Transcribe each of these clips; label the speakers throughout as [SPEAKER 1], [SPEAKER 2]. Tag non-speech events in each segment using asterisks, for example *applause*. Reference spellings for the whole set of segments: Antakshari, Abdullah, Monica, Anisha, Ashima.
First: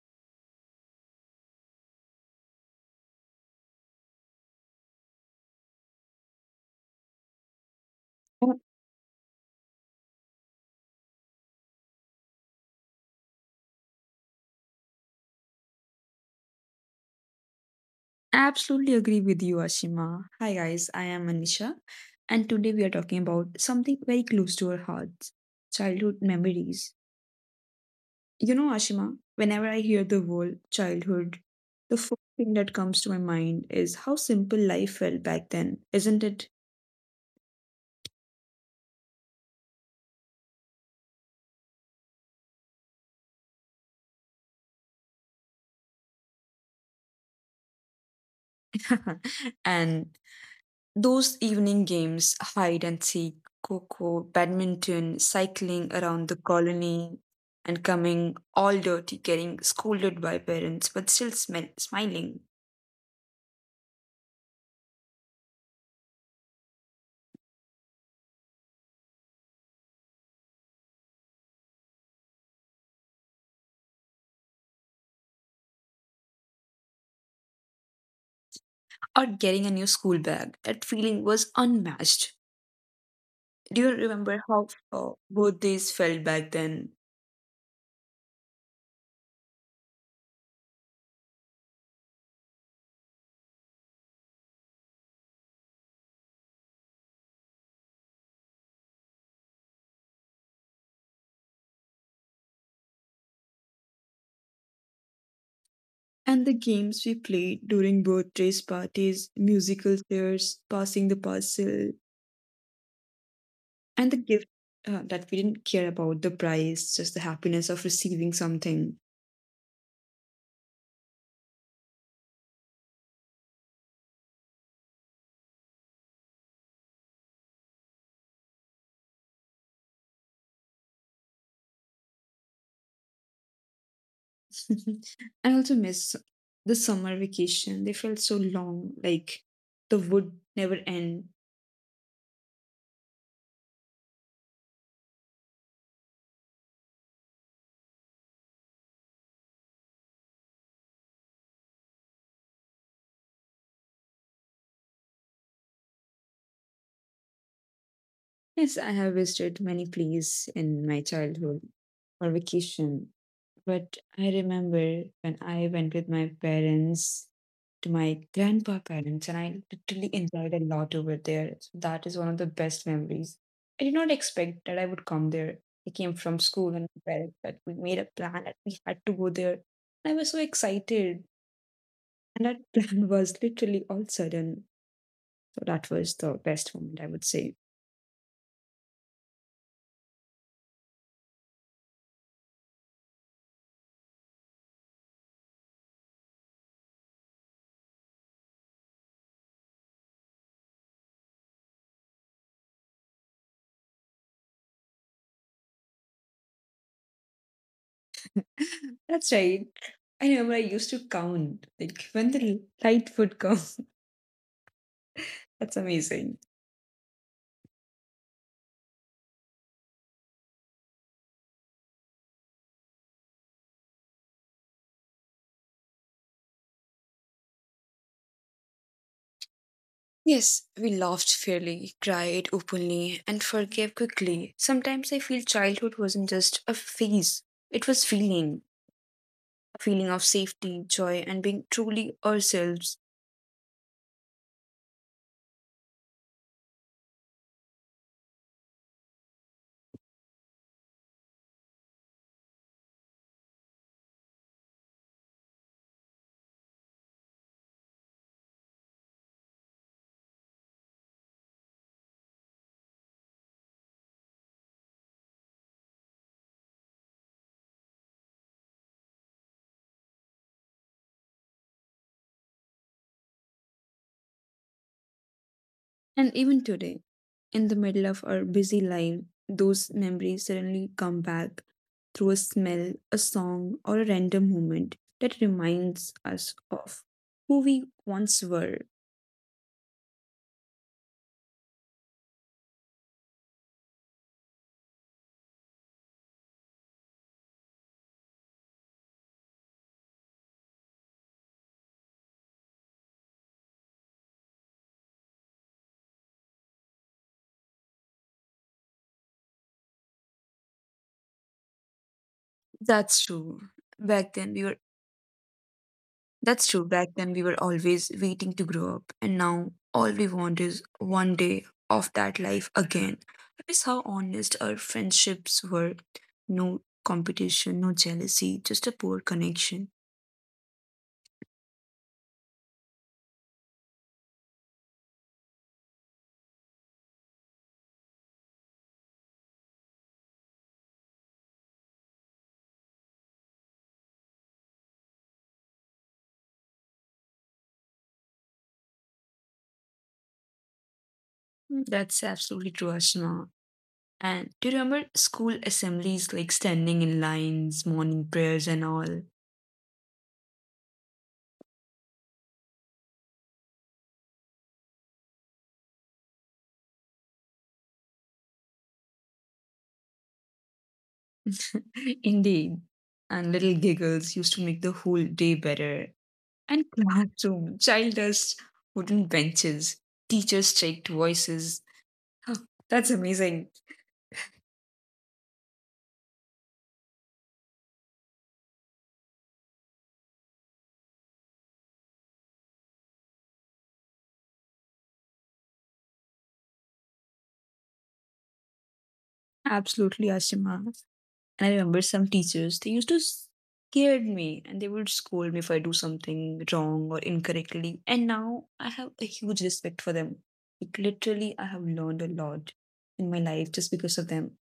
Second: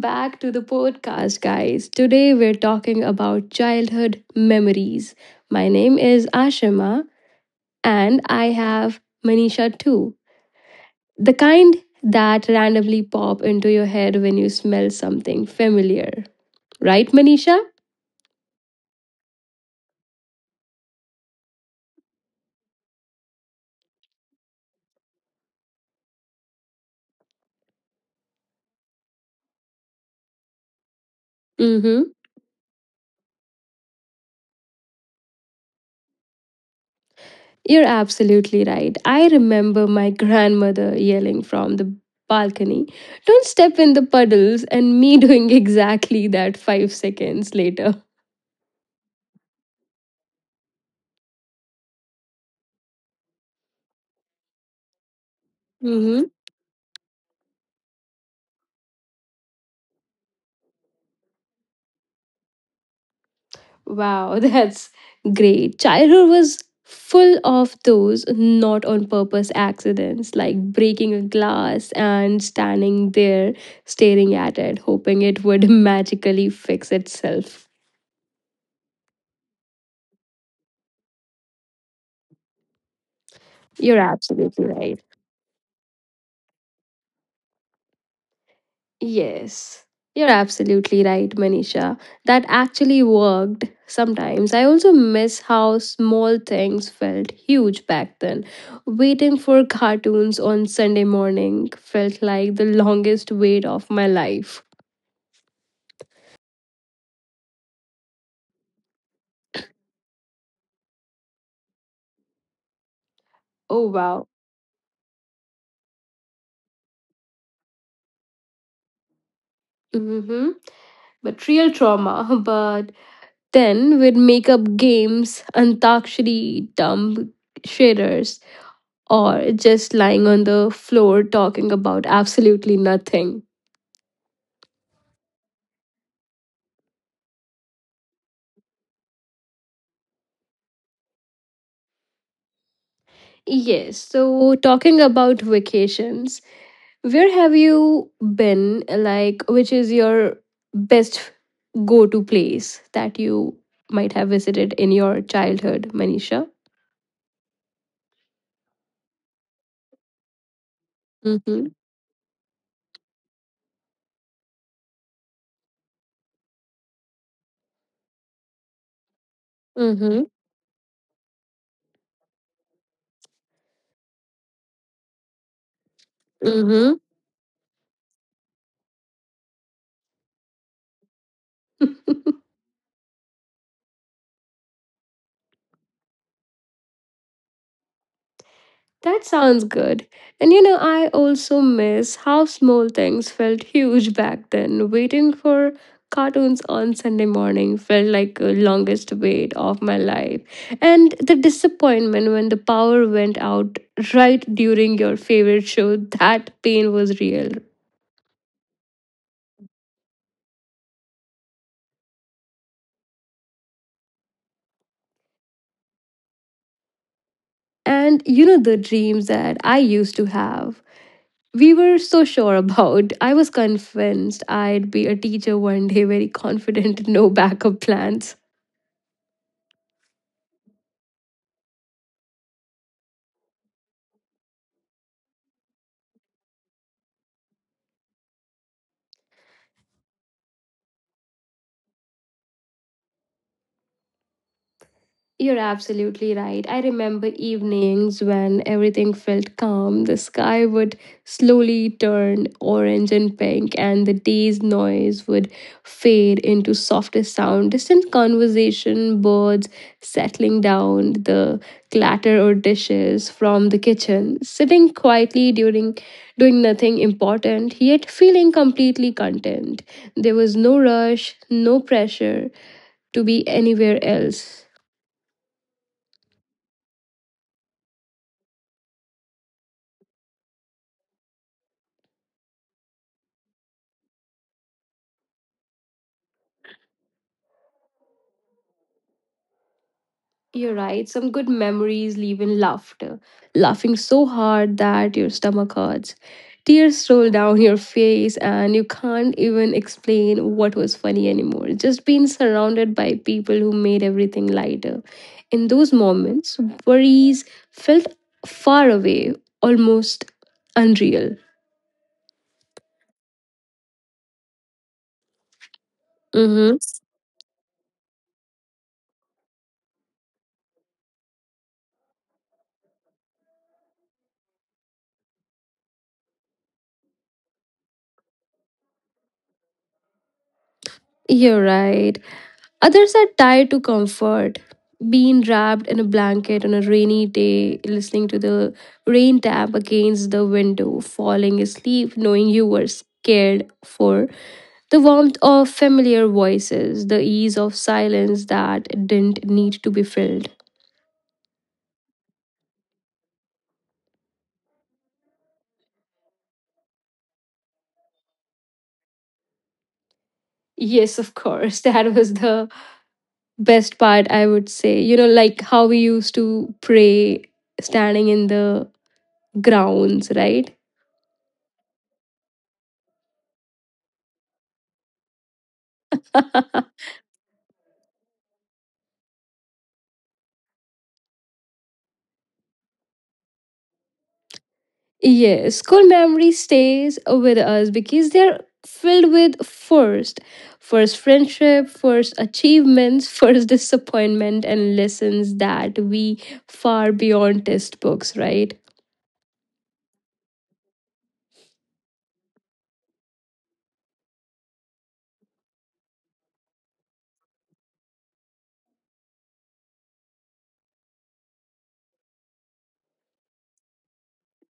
[SPEAKER 1] back to the podcast, guys. Today we're talking about childhood memories. My name is Ashima, and
[SPEAKER 2] I
[SPEAKER 1] I have Manisha too. The kind that randomly pop into your head when you smell something familiar. Right, Manisha?
[SPEAKER 2] absolutely agree with you, Ashima. Hi, guys. I am Anisha, and today we are talking about something very close to our hearts: childhood memories. You know, Ashima, whenever I hear the word childhood, the
[SPEAKER 1] Mm
[SPEAKER 2] first thing that comes to my mind is how simple life felt back then, isn't it?
[SPEAKER 1] You're absolutely right. I remember my *laughs* grandmother yelling from the balcony, don't step in the puddles, and me *laughs* doing exactly that 5 seconds later.
[SPEAKER 2] *laughs* and Those evening games, hide and seek, coco, badminton, cycling around
[SPEAKER 1] hmm
[SPEAKER 2] the colony, and coming all dirty, getting scolded by parents, but still smiling,
[SPEAKER 1] Wow, *laughs* that's great. Childhood was full of those not on purpose accidents, like breaking a glass and standing there staring at it, hoping it would *laughs* magically fix itself.
[SPEAKER 2] or getting a new school bag. That feeling was unmatched. Do you
[SPEAKER 1] You're
[SPEAKER 2] remember
[SPEAKER 1] absolutely
[SPEAKER 2] how
[SPEAKER 1] right.
[SPEAKER 2] birthdays felt back then?
[SPEAKER 1] Yes, you're absolutely right, Manisha. That actually worked sometimes. I also miss how small things felt huge back then. Waiting for cartoons on Sunday morning felt like the longest wait of my life.
[SPEAKER 2] And the games we played during birthdays parties, musical chairs, passing the parcel,
[SPEAKER 1] Oh,
[SPEAKER 2] and the
[SPEAKER 1] wow.
[SPEAKER 2] gift that we didn't care about the price, just the happiness of receiving something.
[SPEAKER 1] Mm-hmm. But real trauma. *laughs* But Then we'd make up games, Antakshari, dumb shaders, or just lying on the floor talking about absolutely nothing.
[SPEAKER 2] *laughs* I also miss the summer vacation. They felt so long, like the would never end.
[SPEAKER 1] Yes, so talking about vacations, where have you been? Like, which is your best go to place that you might have visited in your childhood, Manisha?
[SPEAKER 2] Yes, I have visited many places in my
[SPEAKER 1] Mm hmm.
[SPEAKER 2] childhood for vacation, but I remember when I went with my parents to my grandpa parents, and I literally
[SPEAKER 1] Mm
[SPEAKER 2] enjoyed a lot over there. So that is one of the best memories. I did not expect that I would come there. I came from
[SPEAKER 1] hmm.
[SPEAKER 2] school and
[SPEAKER 1] Mm
[SPEAKER 2] my parents, but we made a plan that we had to go there. I was so excited.
[SPEAKER 1] hmm. *laughs*
[SPEAKER 2] And that plan *laughs* was literally all sudden. So that was the best moment, I would say.
[SPEAKER 1] That sounds good. And you know, I also miss how small things felt huge back then. Waiting for cartoons on Sunday morning felt like the longest wait of my life. And the disappointment when the power went out right during your favorite show, that pain was real.
[SPEAKER 2] *laughs* That's right. I remember I used to count, like when the light would come. *laughs* That's amazing.
[SPEAKER 1] And you know, the dreams that I used to have. We were so sure about. I was convinced I'd be a teacher one day, very confident, no backup plans.
[SPEAKER 2] Yes, we laughed fairly, cried openly, and forgave quickly. Sometimes I feel childhood wasn't just a phase, it was feeling. A feeling of safety, joy, and being truly ourselves.
[SPEAKER 1] You're absolutely right. I remember evenings when everything felt calm. The sky would slowly turn orange and pink, and the day's noise would fade into softer sound. Distant conversation, birds settling down, the clatter or dishes from the kitchen. Sitting quietly during doing nothing important, yet feeling completely content. There was no rush, no pressure to be anywhere else.
[SPEAKER 2] And even today, in the middle of our busy life, those memories suddenly come back through a smell, a song, or a random moment that reminds us of who we once were.
[SPEAKER 1] You're right. Some good memories leave in laughter. Laughing so hard that your stomach hurts. Tears roll down your face, and you can't even explain what was funny anymore. Just being surrounded by people who made everything lighter. In those moments, worries felt far away, almost unreal.
[SPEAKER 2] That's true. Back then we were
[SPEAKER 1] Mm-hmm.
[SPEAKER 2] always waiting to grow up, and now all we want is one day of that life again. I miss how honest our friendships were. No competition, no jealousy, just a poor connection.
[SPEAKER 1] You're right. Others are tied to comfort, being wrapped in a blanket on a rainy day, listening to the rain tap against the window, falling asleep knowing you were scared for the warmth of familiar voices, the ease of silence that didn't need to be filled.
[SPEAKER 2] That's absolutely true, Ashma. And do you remember school assemblies like standing in lines, morning prayers, and all?
[SPEAKER 1] Yes, of course. *laughs* That was the best part, I would say. You know, like how we used to pray standing in the grounds, right?
[SPEAKER 2] *laughs* Indeed. And little giggles used to make the whole day better. And
[SPEAKER 1] *laughs*
[SPEAKER 2] classroom, child dust, wooden benches, teachers' checked voices. *gasps* That's amazing.
[SPEAKER 1] Yes, school memory stays with us because they're filled with first, first friendship, first achievements, *laughs* first disappointment, and lessons that we far beyond textbooks, right?
[SPEAKER 2] Absolutely, Ashima. And I remember some teachers, they used to scared me and they would scold me if I do something wrong or incorrectly. And now I have a huge respect for them. Like literally, I have learned a lot in my life just because of them.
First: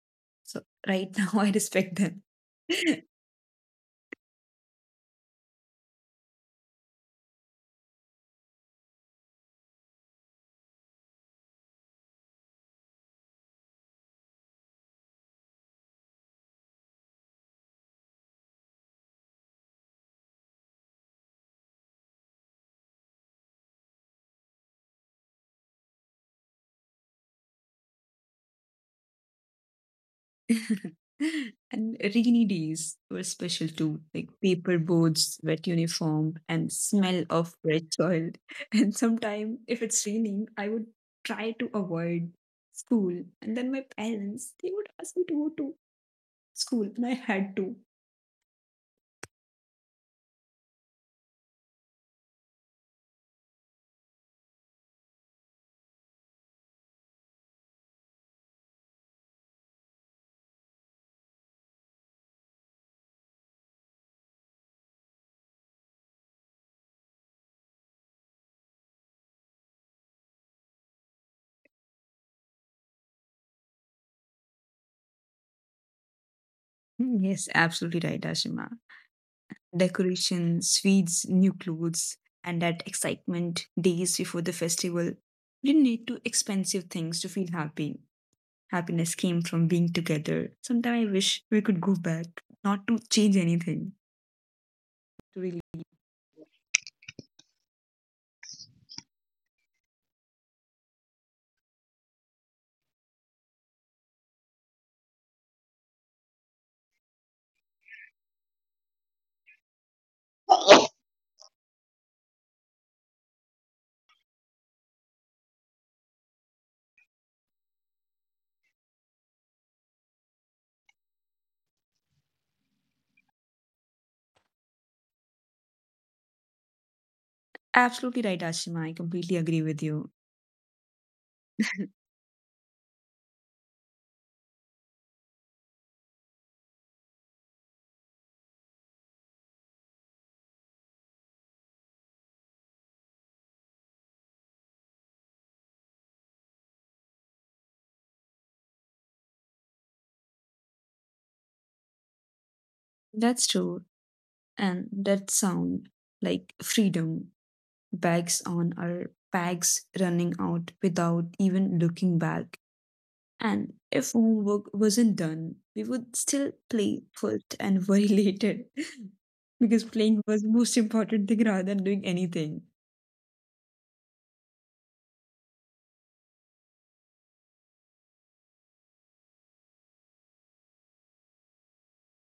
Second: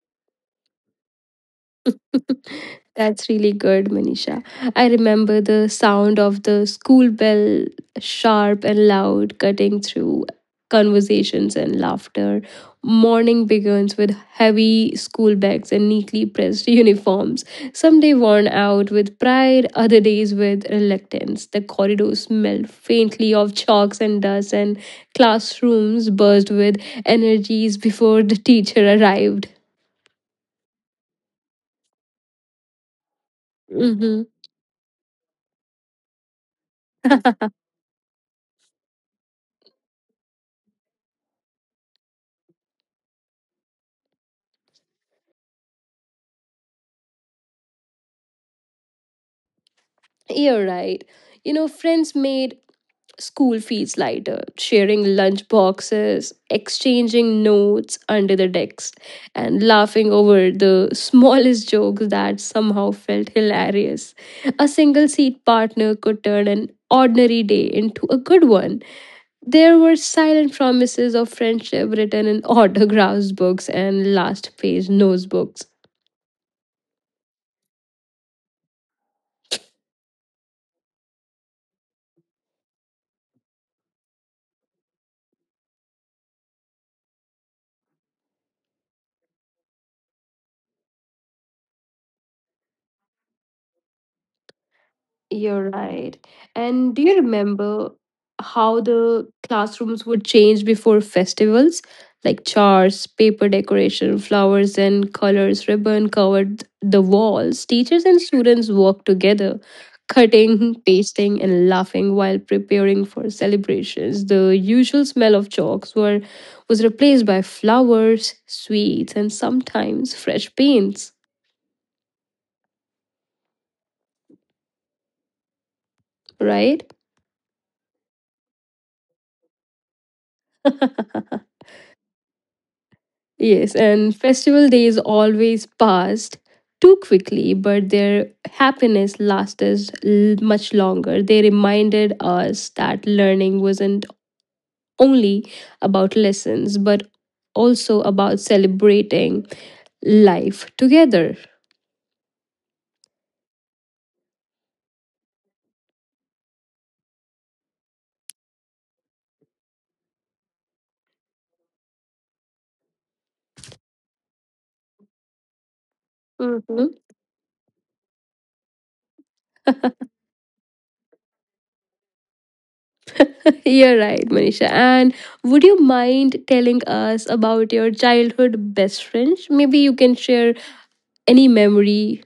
[SPEAKER 2] So right now *laughs* I respect them.
[SPEAKER 1] *laughs*
[SPEAKER 2] *laughs*
[SPEAKER 1] That's really good, Manisha. I remember the sound of the school bell, sharp and loud, cutting through conversations and laughter. Morning begins with heavy school bags and neatly pressed *laughs* uniforms, some day worn out with pride, other days with reluctance. The corridors smelled faintly of chalks and dust, and classrooms buzzed with energies before the teacher arrived.
[SPEAKER 2] *laughs* and rainy days were special too,
[SPEAKER 1] Mhm.
[SPEAKER 2] like paper boats, wet uniform, and smell of fresh soil. *laughs* And sometime, if it's raining, I would try to avoid school. And then my parents, they would ask me to go to school, and I had to.
[SPEAKER 1] You're right. You know, friends made school feels lighter, sharing lunch boxes, exchanging notes under the decks, and laughing over the *laughs* smallest jokes that somehow felt hilarious. A single seat partner could turn an ordinary day into a good one. There were silent promises of friendship written in *laughs* autographs books and last page notebooks.
[SPEAKER 2] Yes, absolutely right, Ashima. Decoration, sweets, new clothes, and that excitement days before the festival. You didn't need to expensive things to feel happy happiness came from being together. Sometimes I wish we could go back, not to change anything. Really.
[SPEAKER 1] You're right. And do you remember how the classrooms would change before festivals? Like charts, paper decoration, flowers and colors, ribbon covered the walls. Teachers and students worked together, cutting, pasting, and laughing while preparing for celebrations. The usual smell of chalks were was replaced by flowers, sweets, and sometimes fresh paints, right?
[SPEAKER 2] Absolutely right, Ashima. I completely agree with you.
[SPEAKER 1] *laughs* Yes, and festival days always passed too quickly, but their happiness lasted much longer. They reminded us that learning wasn't only about lessons, but also about celebrating life together.
[SPEAKER 2] That's true. And that sound like freedom, bags on our bags running out without even looking back. And if homework wasn't done, we would still
[SPEAKER 1] Mhm.
[SPEAKER 2] play first and worry *laughs* later. Because playing was most important thing rather than doing anything.
[SPEAKER 1] You're right, Manisha. And would you mind telling us about your childhood best friends? Maybe you can share any memory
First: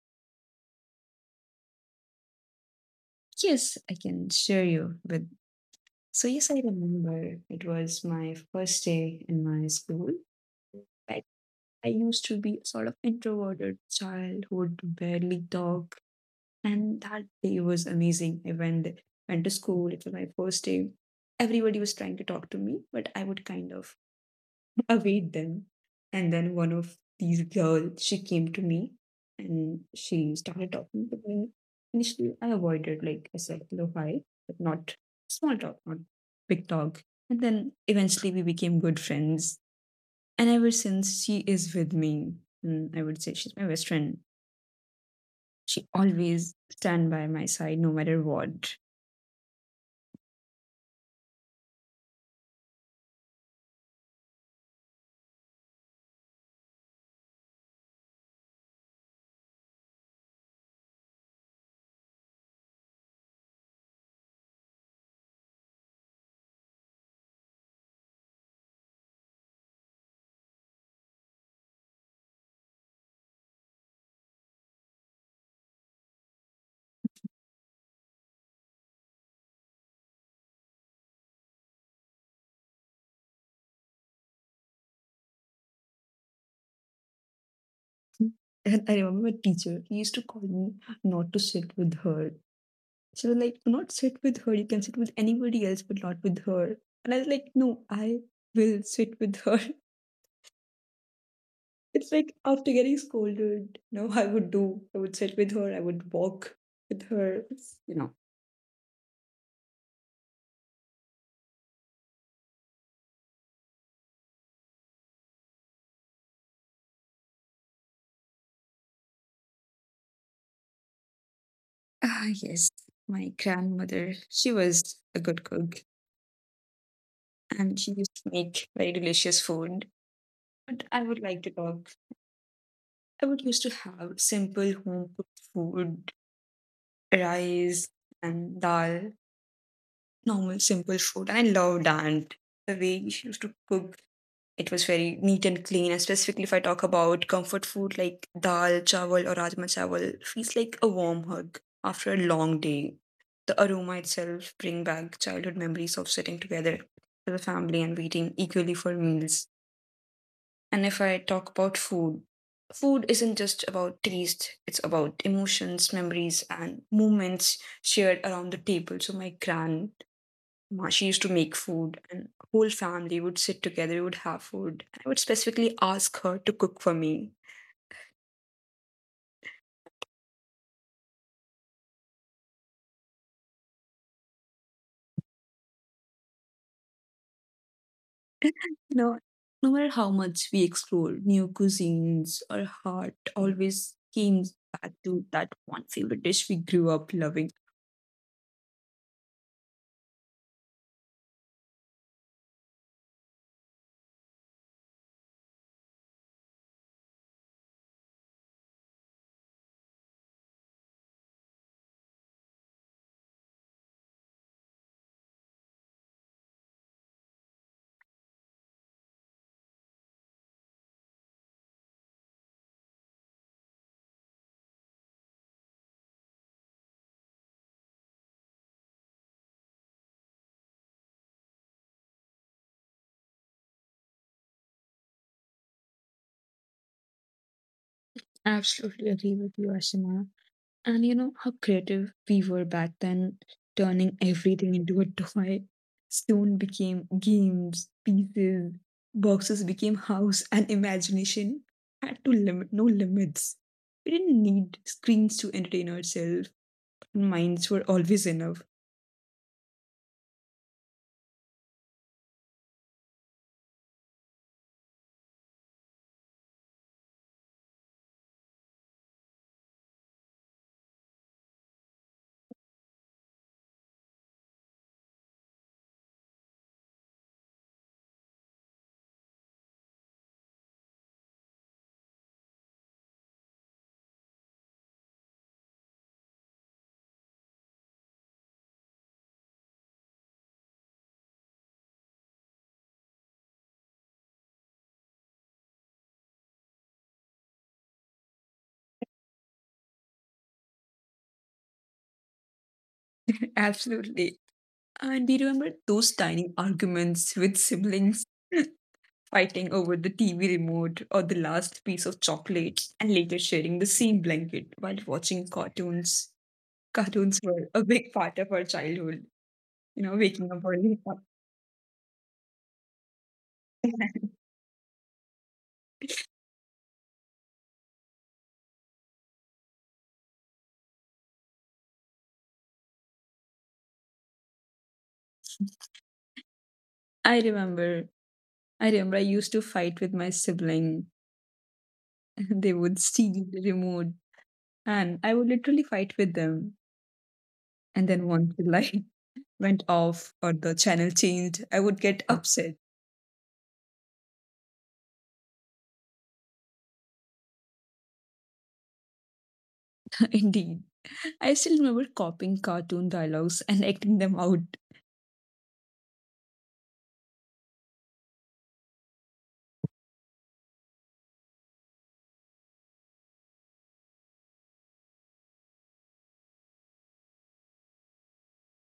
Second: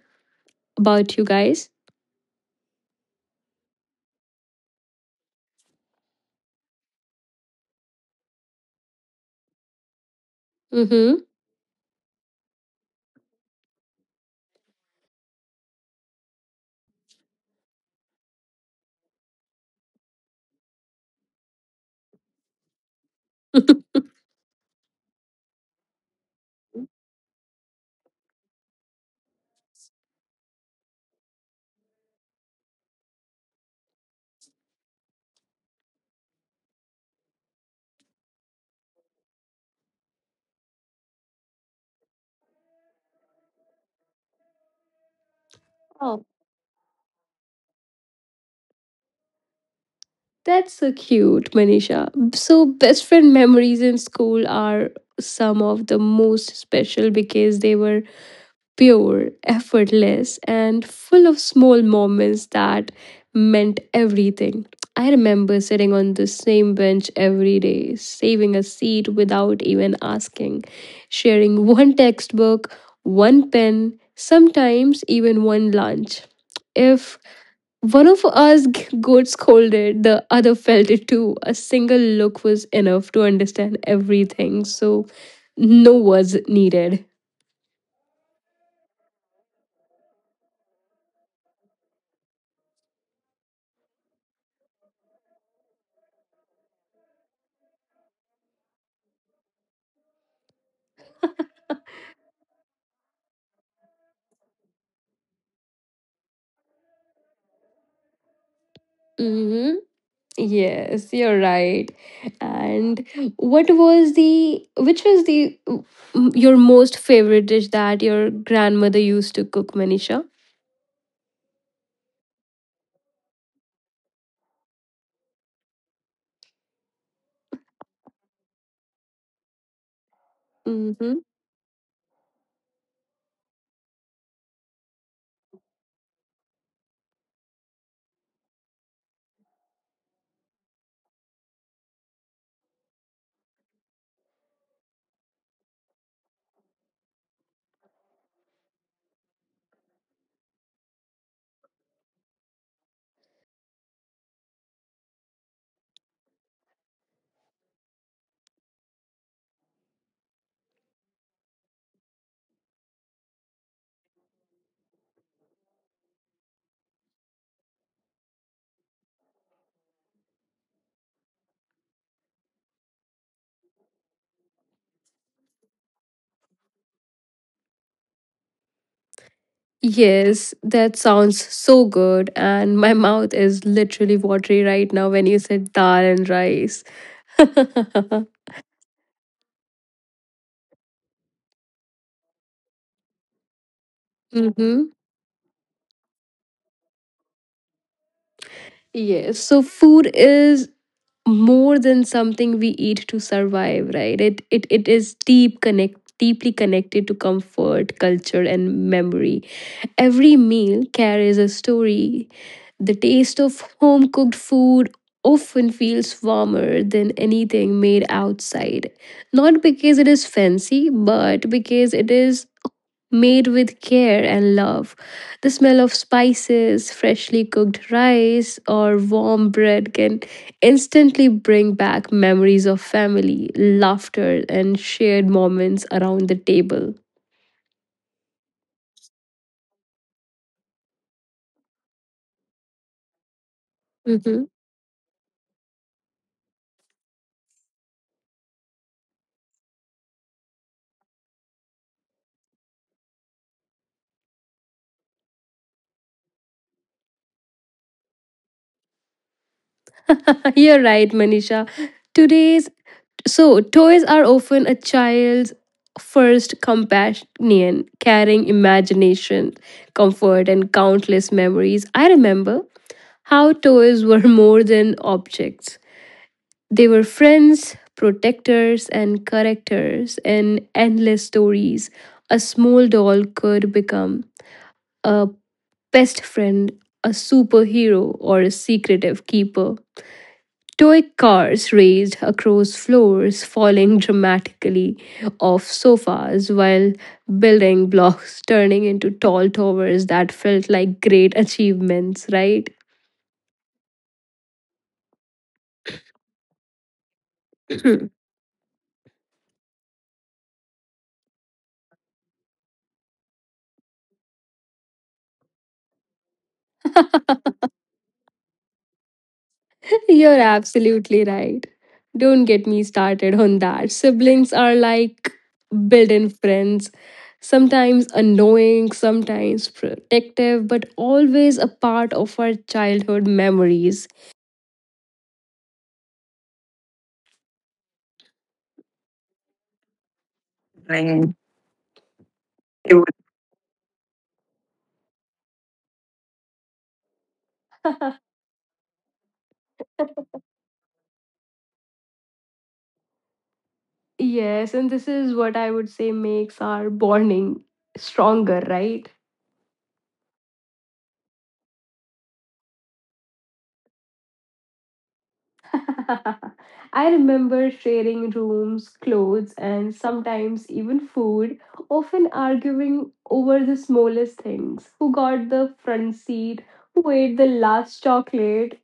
[SPEAKER 1] about you guys.
[SPEAKER 2] Yes, I can share you with So yes, I remember it was my first day in my school. I, I used to be a sort of introverted child who would barely talk. And that day was amazing. I went to school. It was my first day. Everybody was trying to talk to me, but I would kind of
[SPEAKER 1] Mm-hmm.
[SPEAKER 2] await them. And then one of these girls, she came to me and she started talking to me. Initially, I avoided, like I said, hello, hi, but not small talk, not big talk. And then eventually we became good friends. And ever since, she is with me. And I would say she's my best friend. She
[SPEAKER 1] *laughs*
[SPEAKER 2] always stand by my side no matter what. *laughs*
[SPEAKER 1] That's so cute, Manisha. So, best friend memories in school are some of the most special because they were pure, effortless, and full of small moments that meant everything. I remember sitting on the same bench every day, saving a seat without even asking, sharing one textbook, one pen, sometimes even one lunch. If one of us got scolded, the other felt it too. A single look was enough to understand everything, so no words needed.
[SPEAKER 2] And I remember my teacher, he used to call me not to sit with her. She was like, do not sit with her. You can sit with anybody else, but not with her. And I was like, no, I will sit with her. *laughs* It's like after getting scolded, no, I would do. I would sit with her. I would walk with her.
[SPEAKER 1] hmm Yes, you're right. And which was your most favorite dish that your grandmother used to cook, Manisha?
[SPEAKER 2] Ah, yes. My grandmother, she was a good cook and she used to make very delicious food. But I
[SPEAKER 1] Mm-hmm.
[SPEAKER 2] would like to talk. I would used to have simple home cooked food, rice and dal. Normal simple food. And I loved aunt the way she used to cook. It was very neat and clean, and specifically if I talk about comfort food like dal chawal or rajma chawal, feels like a warm hug after a long day. The aroma itself bring back childhood memories of sitting together with the family and waiting eagerly for meals. And if I talk about food isn't just about taste, it's about emotions, memories, and moments shared around the table. So my she used to make food, and whole family would sit together. We would have food, and I would specifically ask her to cook for me.
[SPEAKER 1] Yes, that sounds so good. And my mouth is literally watery right now when you said dal and rice. *laughs*
[SPEAKER 2] *laughs* No, No matter how much we explore new cuisines, our heart always came
[SPEAKER 1] Mm-hmm.
[SPEAKER 2] back to that one favorite dish we grew up loving.
[SPEAKER 1] Yes. So food is more than something we eat to survive, right? It is deeply connected to comfort, culture, and memory. Every meal carries a story. The taste of home cooked food often feels warmer than anything made outside. Not because it is fancy, but because it is made with care and love. The smell of spices, freshly cooked rice, or warm bread can instantly bring back memories of family, laughter, and shared moments around the table.
[SPEAKER 2] Absolutely agree with you, Asima. And you know how creative we were back then, turning
[SPEAKER 1] Mhm.
[SPEAKER 2] everything into a *laughs* toy. Stone became games, pieces, boxes became house, and imagination had to limit no limits. We didn't need screens to entertain ourselves. Minds were always enough.
[SPEAKER 1] *laughs* You're right, Manisha. Today's so toys are often a child's first companion, carrying imagination, comfort, and countless memories. I remember how toys were more than objects. They were friends, protectors, and correctors in endless stories. A small doll could become a best friend, a superhero, or a secretive keeper. Toy cars raced across floors, falling dramatically off sofas while building blocks turning into tall towers that felt like great achievements, right?
[SPEAKER 2] *laughs* Absolutely. And do you remember those tiny arguments with siblings *laughs* fighting over the TV remote or the last piece of chocolate and later sharing the same blanket while watching cartoons? Cartoons were a big part of our childhood,
[SPEAKER 1] You're
[SPEAKER 2] waking up early.
[SPEAKER 1] absolutely right. Don't get me started on that.
[SPEAKER 2] *laughs*
[SPEAKER 1] Siblings are like built in friends, sometimes annoying, sometimes protective, but always a part of our childhood memories.
[SPEAKER 2] I remember, I remember I used to fight with my sibling.
[SPEAKER 1] Right.
[SPEAKER 2] *laughs* They
[SPEAKER 1] It
[SPEAKER 2] would
[SPEAKER 1] would-
[SPEAKER 2] steal the remote and I would literally fight with them. And then once the light *laughs* went off or the channel changed, I would get upset.
[SPEAKER 1] *laughs* Yes, and this is what I would say makes our bonding stronger, right?
[SPEAKER 2] *laughs* Indeed. I still remember copying cartoon dialogues and acting them out.
[SPEAKER 1] *laughs* I remember sharing rooms, clothes, and sometimes even food, often arguing over the smallest things who got the front seat, who ate the last chocolate,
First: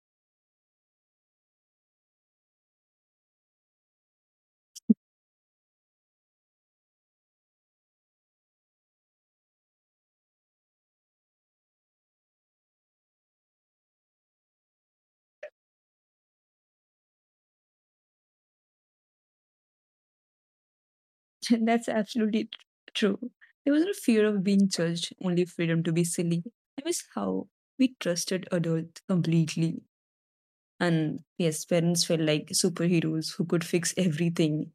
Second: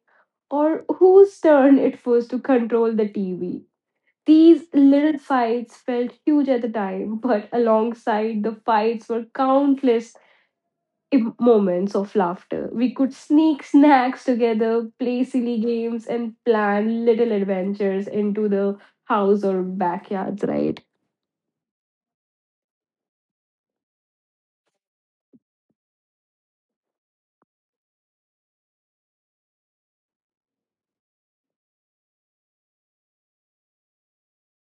[SPEAKER 1] or whose turn it was to control the TV. These little fights felt huge at the time, *laughs* but alongside the fights were countless moments of laughter. We could sneak snacks together, play silly games, and plan little adventures into the house or backyards, right?
[SPEAKER 2] *laughs* That's absolutely true. There was no fear of being judged, only freedom to be silly. I miss how we trusted adults completely. And yes, parents felt like superheroes who could fix everything.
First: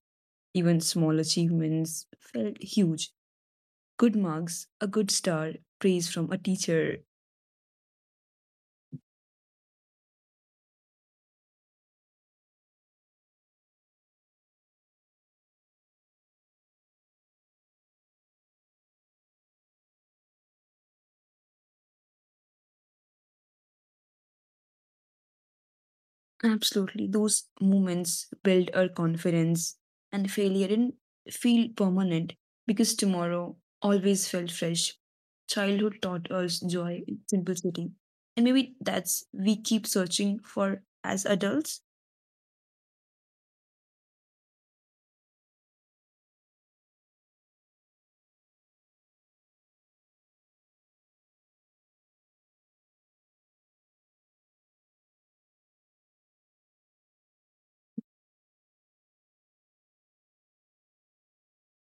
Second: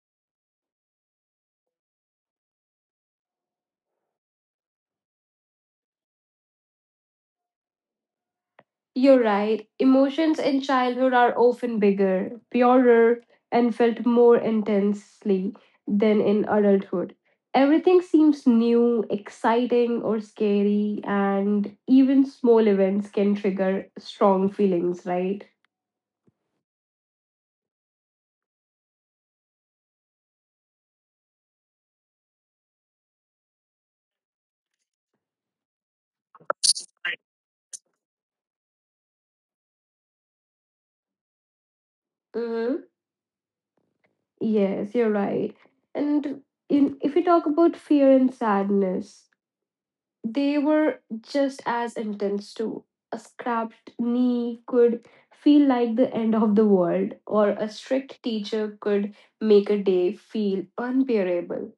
[SPEAKER 2] Even small achievements felt huge. Good marks, a good star, praise from a teacher,
[SPEAKER 1] You're right. Emotions in childhood are often bigger, purer, and felt more intensely than in adulthood. Everything seems new, exciting, or scary, and even small events can trigger strong feelings, right?
[SPEAKER 2] absolutely. Those moments build our confidence, and failure didn't feel permanent because tomorrow always felt fresh. Childhood taught us joy in simplicity. And maybe that's we keep searching for as adults,
[SPEAKER 1] Mhm. Yes, you're right. And if we talk about fear and sadness, they were just as intense too. A scrapped knee could feel like the end of the world, or a strict teacher could make a day feel unbearable.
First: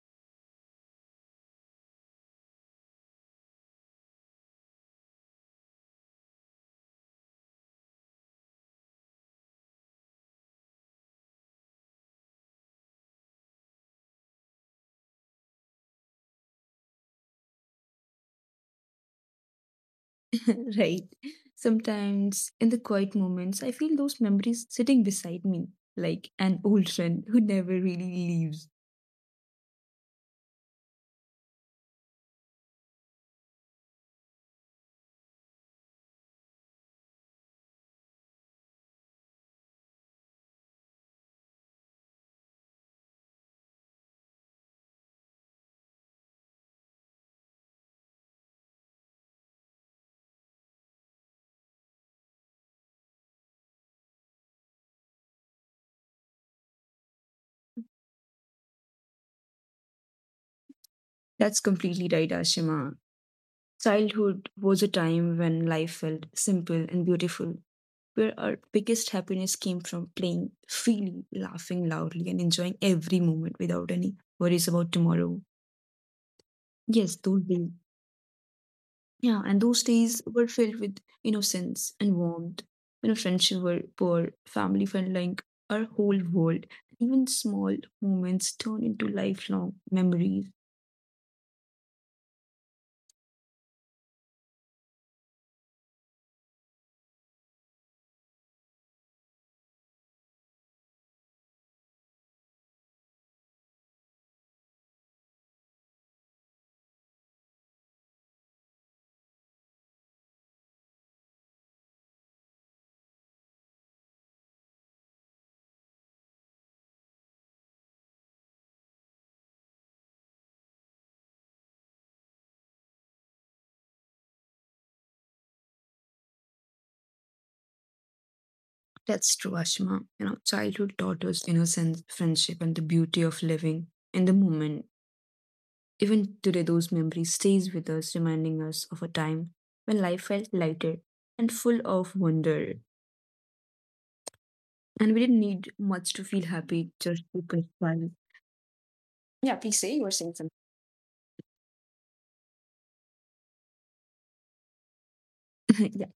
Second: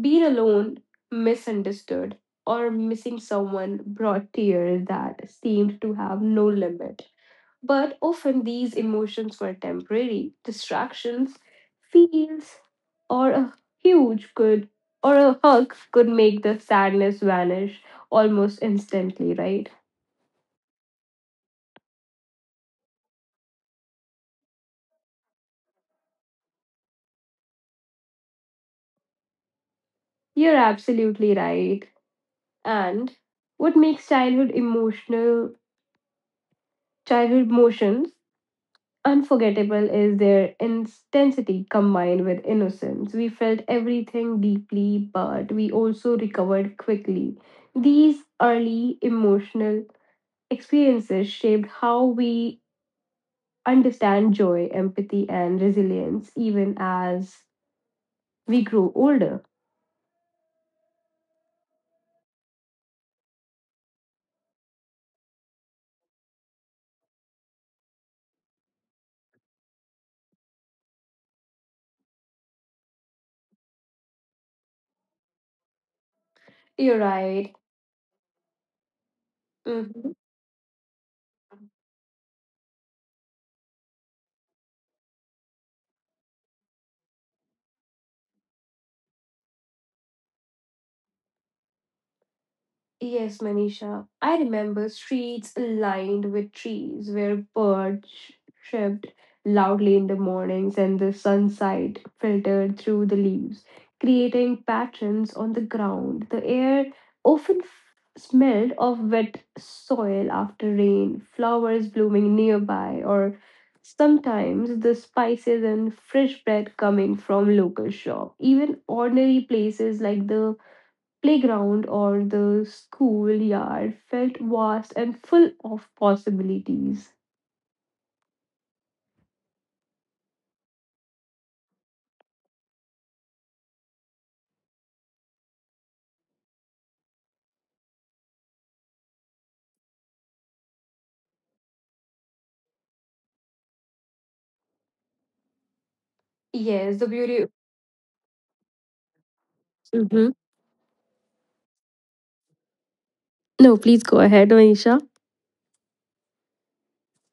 [SPEAKER 1] Being alone, misunderstood, or missing someone brought tears that seemed to have no limit. But often these emotions were temporary distractions, feels, or a huge good or a hug could make the sadness vanish almost instantly, right?
[SPEAKER 2] *laughs* right? Sometimes in the quiet moments, I feel those memories sitting beside me, like an old friend who never really leaves.
[SPEAKER 1] You're absolutely right. And what makes childhood emotions unforgettable is their intensity combined with innocence. We felt everything deeply, but we also recovered quickly. These early emotional experiences shaped how we understand joy, empathy, and resilience even as we grow older.
[SPEAKER 2] That's completely right, Ashima. Childhood was a time when life felt simple and beautiful, where our biggest happiness came from playing freely, laughing loudly, and enjoying every moment without any worries about tomorrow.
[SPEAKER 1] You're right.
[SPEAKER 2] Yes, those days. Yeah,
[SPEAKER 1] Mhm.
[SPEAKER 2] and those days were filled with innocence and warmth. You know, friendship were poor, family felt like our whole world. Even small moments turn into lifelong memories.
[SPEAKER 1] Yes, Manisha. I remember streets lined with trees where birds chirped loudly in the mornings and the sunlight filtered through the leaves, creating patterns on the ground. The air often smelled of wet soil after rain, flowers blooming nearby, or sometimes the spices and fresh bread coming from local shop. Even ordinary places like the playground or the schoolyard felt vast and full of possibilities.
[SPEAKER 2] That's true, Ashma. You know, childhood taught us innocence, friendship, and the beauty of living in the moment. Even today, those memories stays with us, reminding us of a time when life felt lighter and full of wonder. And we didn't need
[SPEAKER 1] Yes, the
[SPEAKER 2] much to
[SPEAKER 1] beauty.
[SPEAKER 2] feel happy, just open skies.
[SPEAKER 1] Mm-hmm.
[SPEAKER 2] Yeah, please say you were saying
[SPEAKER 1] No, please go ahead, Manisha.
[SPEAKER 2] something. *laughs* Yeah,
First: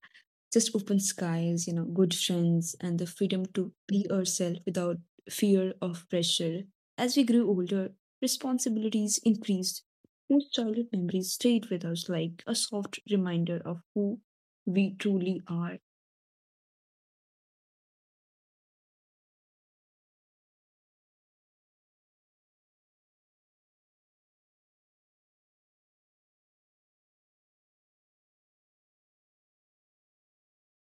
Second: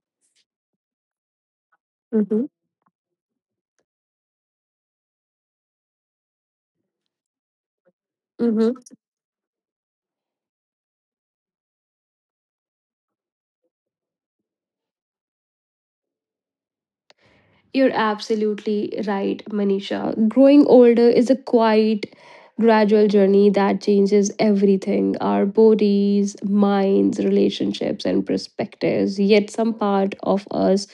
[SPEAKER 2] just open skies, good
[SPEAKER 1] Mm-hmm.
[SPEAKER 2] friends, and the freedom to be ourselves without fear of pressure. As we grew older,
[SPEAKER 1] Mm-hmm.
[SPEAKER 2] responsibilities increased. Those childhood memories stayed with us like a soft reminder of who we truly are,
[SPEAKER 1] You're absolutely right, Manisha. Growing older is a quiet, gradual journey that changes everything our bodies, minds, relationships, and perspectives. Yet, some part of us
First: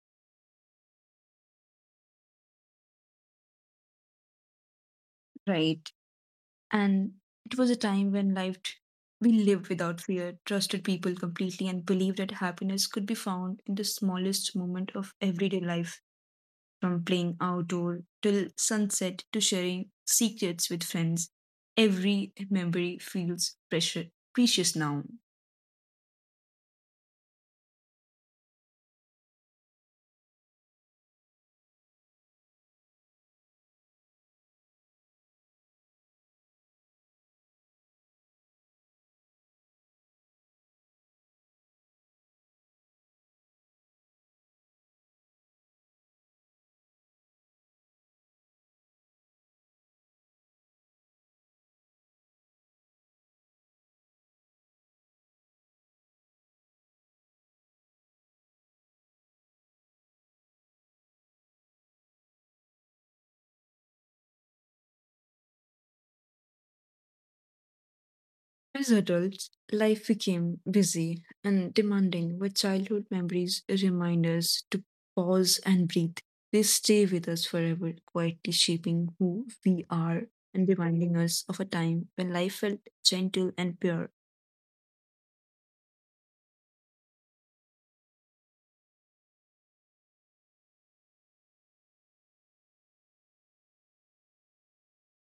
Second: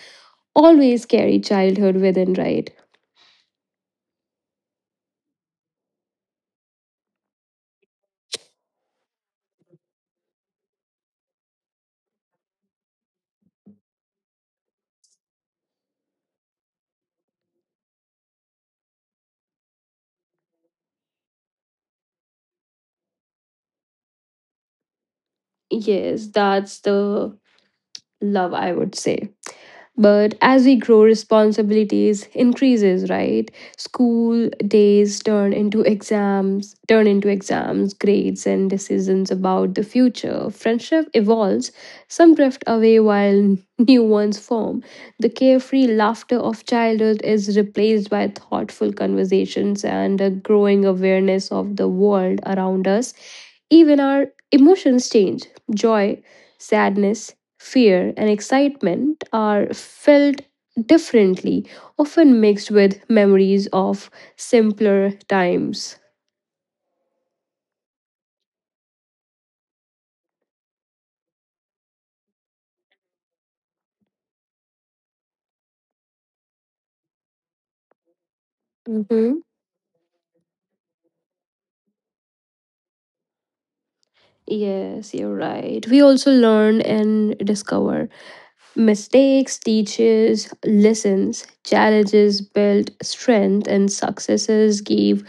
[SPEAKER 1] always carry childhood within, right?
[SPEAKER 2] right? And it was a time when life we lived without fear, trusted people completely, and believed that happiness could be found in the smallest moment of everyday life, from playing outdoor till sunset to sharing secrets with friends. Every memory feels precious now.
[SPEAKER 1] Yes, that's the love I would say, but as we grow responsibilities increases right, school days turn into exams grades and decisions about the future, friendship evolves, some drift away while *laughs* new ones form. The carefree laughter of childhood is replaced by thoughtful conversations and a growing awareness of the world around us, even our emotions change, joy, sadness, fear, and excitement are felt differently, often mixed with memories of simpler times.
[SPEAKER 2] As adults, life became busy and demanding, but childhood memories remind us to pause and breathe. They stay with us forever, quietly shaping
[SPEAKER 1] Mhm.
[SPEAKER 2] who we are and reminding us of a time when life felt gentle and pure.
[SPEAKER 1] Yes, you're right. We also learn and discover. Mistakes teaches lessons, challenges build strength, and successes give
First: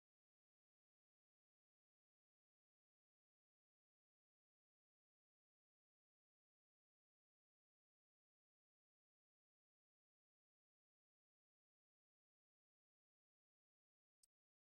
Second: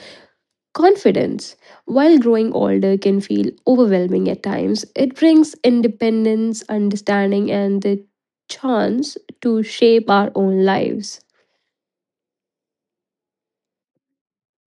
[SPEAKER 1] confidence. While growing older can feel overwhelming at times, it brings independence, understanding, and the chance to shape our own lives.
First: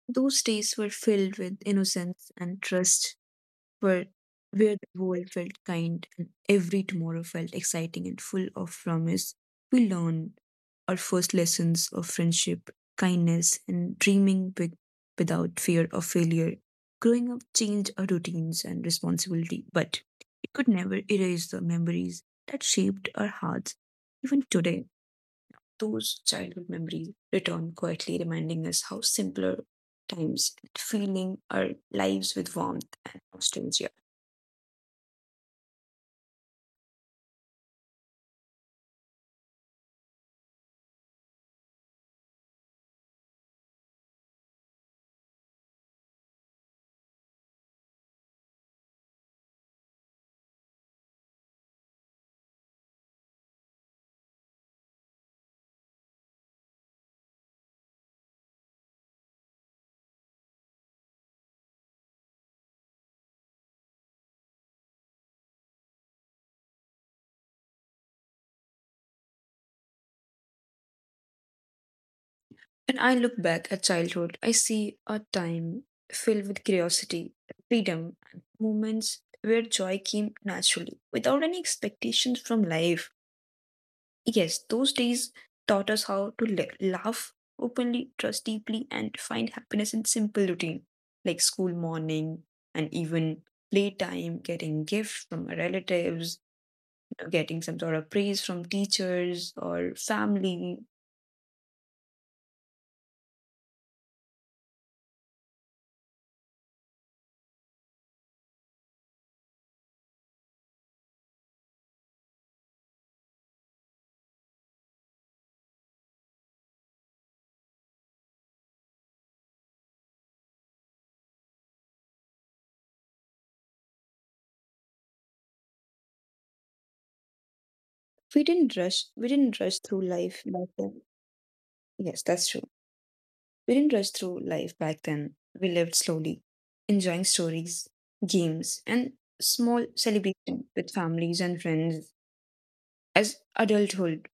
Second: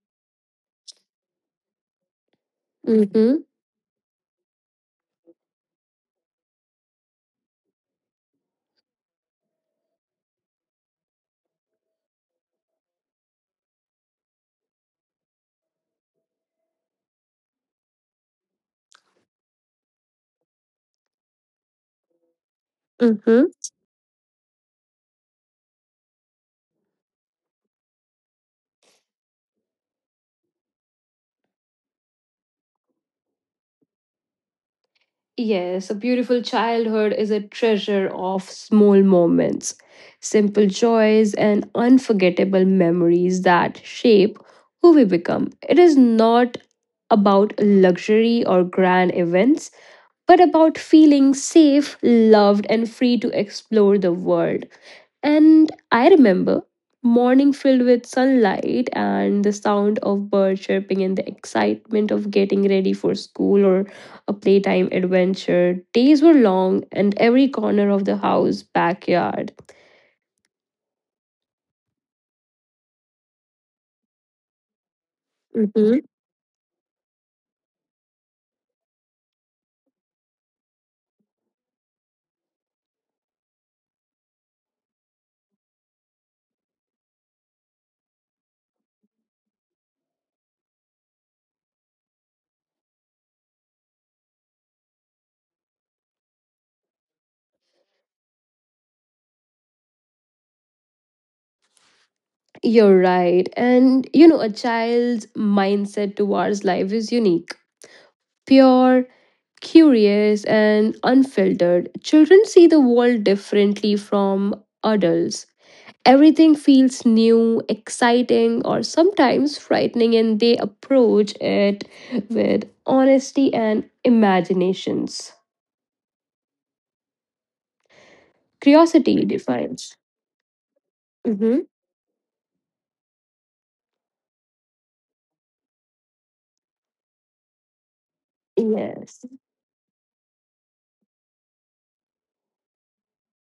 [SPEAKER 2] Those days were filled with innocence and trust,
[SPEAKER 1] Mm-hmm,
[SPEAKER 2] where, where the world felt kind and every tomorrow felt exciting and full of promise. We learned our first lessons of friendship, kindness, and dreaming big without fear of failure. Growing up changed our routines and responsibility, but it could never erase the memories that shaped our
[SPEAKER 1] mm-hmm.
[SPEAKER 2] hearts. Even today, those childhood memories return quietly, reminding us how simpler times and feeling our lives with warmth and nostalgia.
[SPEAKER 1] Yes, a beautiful childhood is a treasure of small moments, simple joys, and unforgettable memories that shape who we become. It is not about luxury or grand events, but about feeling safe, loved, and free to explore the world. And I remember morning filled with sunlight and the sound of birds chirping and the excitement of getting ready for school or a playtime adventure. Days were long and every corner of the house, backyard.
[SPEAKER 2] When I look back at childhood, I see a time filled with
[SPEAKER 1] Mhm.
[SPEAKER 2] curiosity, freedom, and moments where joy came naturally without any expectations from life. Yes, those days taught us how to laugh openly, trust deeply, and find happiness in simple routine like school morning and even playtime, getting gifts from our relatives, getting some sort of praise from teachers or family.
[SPEAKER 1] You're right. And you know, a child's mindset towards life is unique. Pure, curious and unfiltered. Children see the world differently from adults. Everything feels new, exciting, or sometimes frightening, and they approach it with honesty and imaginations.
[SPEAKER 2] We didn't rush through
[SPEAKER 1] Curiosity
[SPEAKER 2] life like
[SPEAKER 1] defines.
[SPEAKER 2] that. Yes, that's
[SPEAKER 1] hmm
[SPEAKER 2] true. We didn't rush through life back then. We lived slowly, enjoying stories, games, and small
[SPEAKER 1] Yes.
[SPEAKER 2] celebrations with families and friends. As adulthood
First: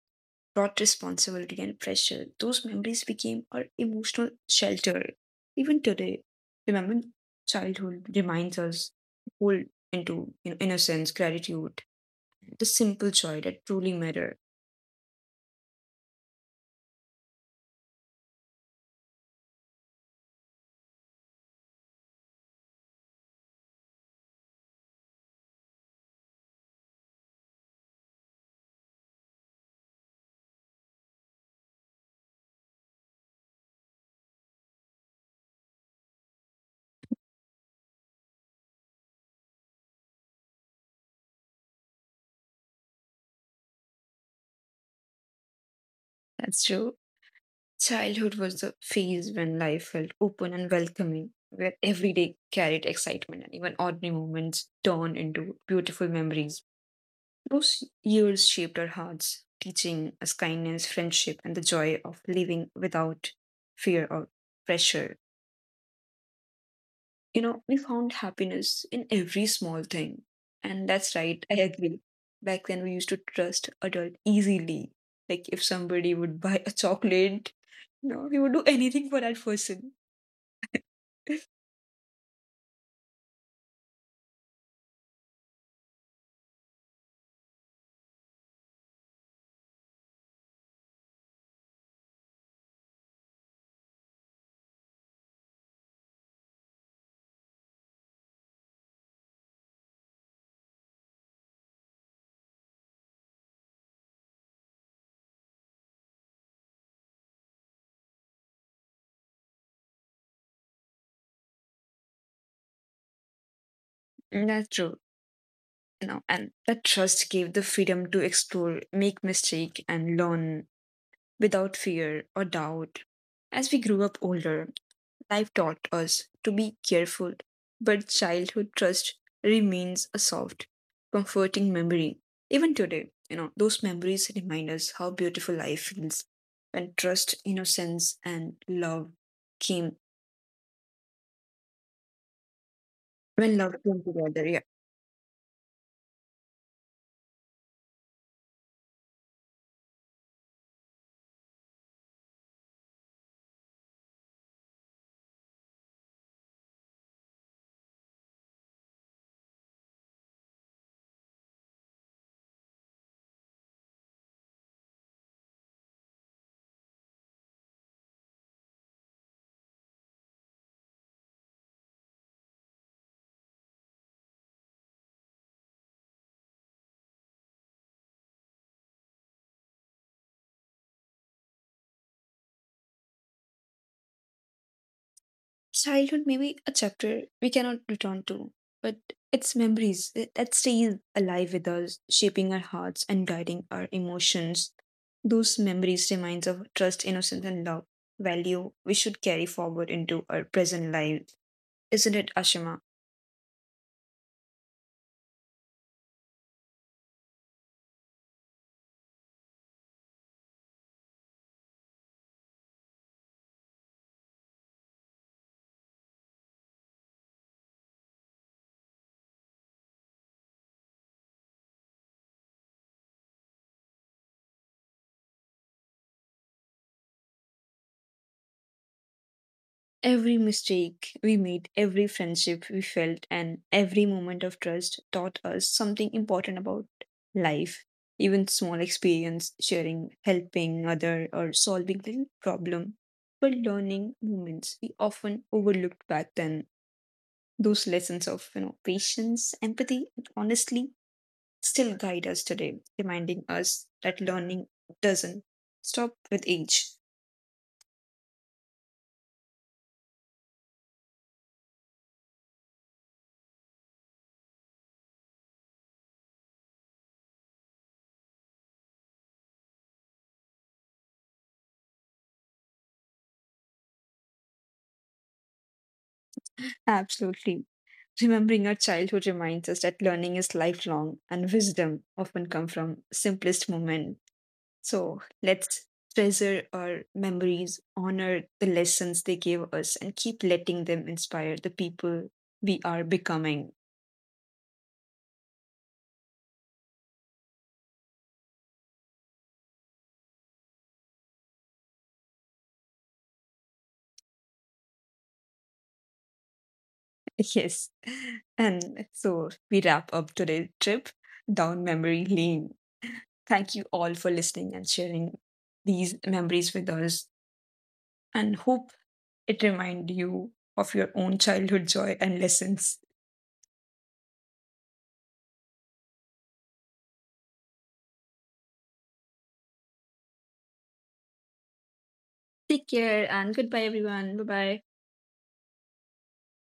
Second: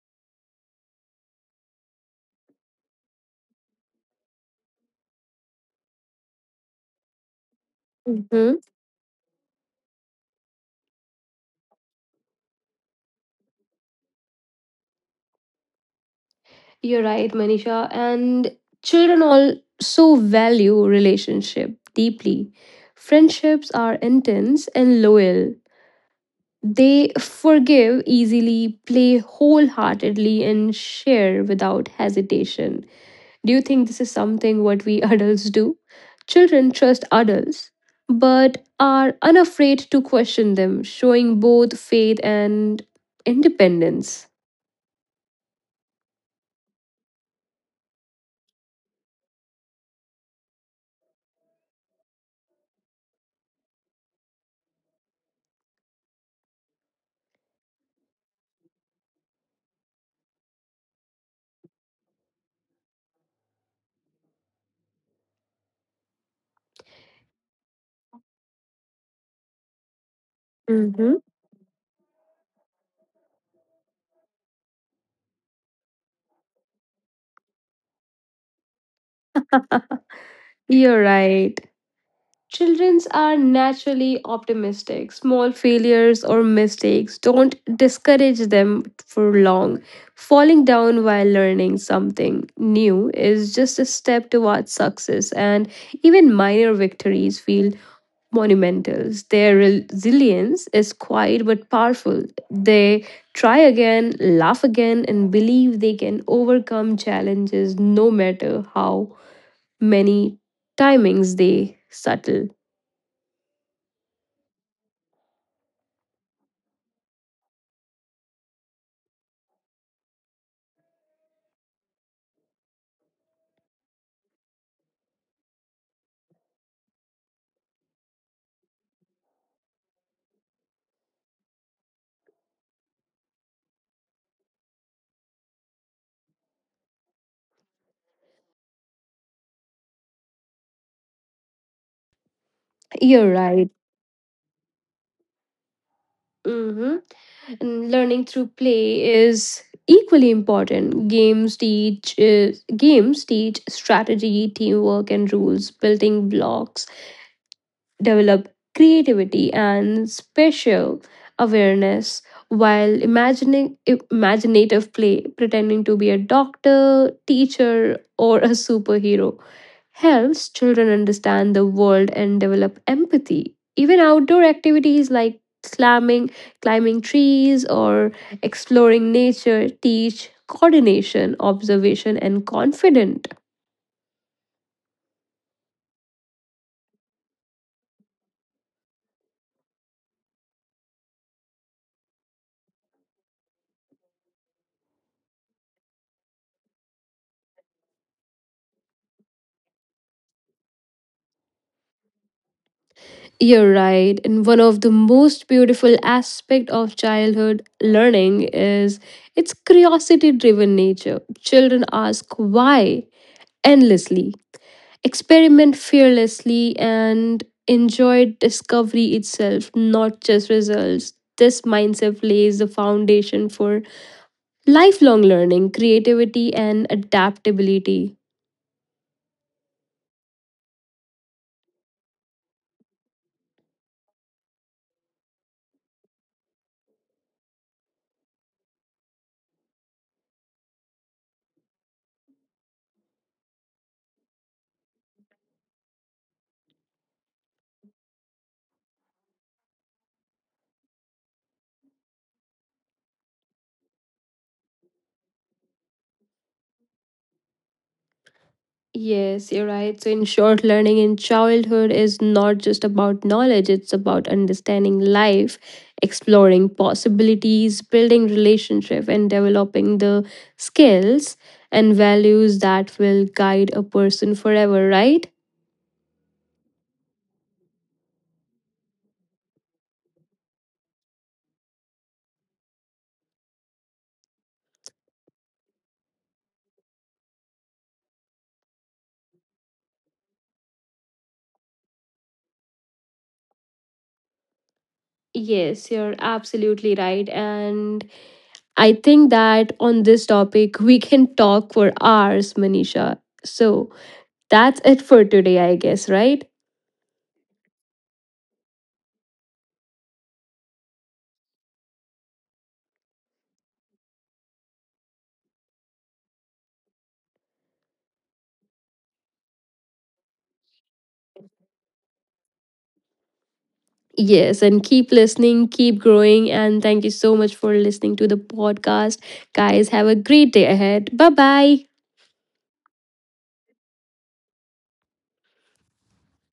[SPEAKER 2] brought responsibility and pressure, those memories became our emotional shelter. Even today, remembering childhood
[SPEAKER 1] hmm
[SPEAKER 2] reminds us to hold into innocence, gratitude, the simple joy that truly matter.
[SPEAKER 1] You're right, Manisha. And children also value relationship deeply. Friendships are intense and loyal. They forgive easily, play wholeheartedly, and share without hesitation. Do you think this is something what we *laughs* adults do? Children trust adults, but are unafraid to question them, showing both faith and independence.
[SPEAKER 2] That's true. Childhood was the phase when life felt open and welcoming, where every day carried excitement and even ordinary moments turned into beautiful memories. Those years shaped our hearts, teaching us kindness, friendship, and the joy of living without fear or pressure. You know, we found happiness in every small thing. And that's
[SPEAKER 1] Mm-hmm.
[SPEAKER 2] right, I agree. Back then, we used to trust adult easily. Like if somebody would buy a *laughs* chocolate, no, we would do anything for that person.
[SPEAKER 1] You're right. Childrens are naturally optimistic. Small failures or mistakes don't discourage them for long. Falling down while learning something new is just a step towards success, and even minor victories feel monumentals. Their resilience is quiet but powerful. They try again, laugh again, and believe they can overcome challenges no matter how many timings they settle.
[SPEAKER 2] That's true. No, and that trust gave the freedom to explore, make mistake, and learn without fear or doubt. As we grew up older, life taught us to be careful, but childhood trust remains a soft, comforting memory. Even today, those memories remind us how beautiful life feels when trust, innocence, and love came,
[SPEAKER 1] You're
[SPEAKER 2] when
[SPEAKER 1] right.
[SPEAKER 2] love came together. Yeah.
[SPEAKER 1] hmm And learning through play is equally important. Games teach strategy, teamwork, and rules, building blocks develop creativity and spatial awareness, while imagining imaginative play, pretending to be a doctor, teacher or a superhero, helps children understand the world and develop empathy. Even outdoor activities like climbing trees or exploring nature teach coordination, observation and confidence.
[SPEAKER 2] Childhood may be a chapter we cannot return to, but its memories that stays alive with us, shaping our hearts and guiding our emotions. Those memories reminds of trust, innocence, and love, value we should carry forward into our present life. Isn't it, Ashima?
[SPEAKER 1] You're right. And one of the most beautiful aspect of childhood learning is its curiosity-driven nature. Children ask why endlessly, experiment fearlessly, and enjoy discovery itself, not just results. This mindset lays the foundation for lifelong learning, creativity, and adaptability.
[SPEAKER 2] Every mistake we made, every friendship we felt, and every moment of trust taught us something important about life. Even small experience, sharing, helping other, or solving little problem were learning moments we often overlooked back then. Those lessons of patience, empathy, and honestly still guide us today, reminding us that learning doesn't stop with age.
[SPEAKER 1] Yes, you're right. So, in short, learning in childhood is not just about knowledge, it's about understanding life, exploring possibilities, building relationship, and developing the skills and values that will guide a person forever, right?
[SPEAKER 2] Absolutely. Remembering our childhood reminds us that learning is lifelong and wisdom often come from simplest moment. So let's treasure our memories, honor the lessons they gave us, and keep letting them inspire the people we are becoming.
[SPEAKER 1] Yes, you're absolutely right. And I think that on this topic, we can talk for hours, Manisha. So that's it for today, I guess, right?
[SPEAKER 2] *laughs* Yes. And so we wrap up today's trip down memory lane. Thank you all for listening and sharing these memories with us, and hope it remind you of your own childhood joy and lessons.
[SPEAKER 1] Yes, and keep listening, keep growing. And thank you so much for listening to the podcast. Guys, have a great day ahead. Bye bye.
[SPEAKER 2] Take care and goodbye, everyone. Bye bye.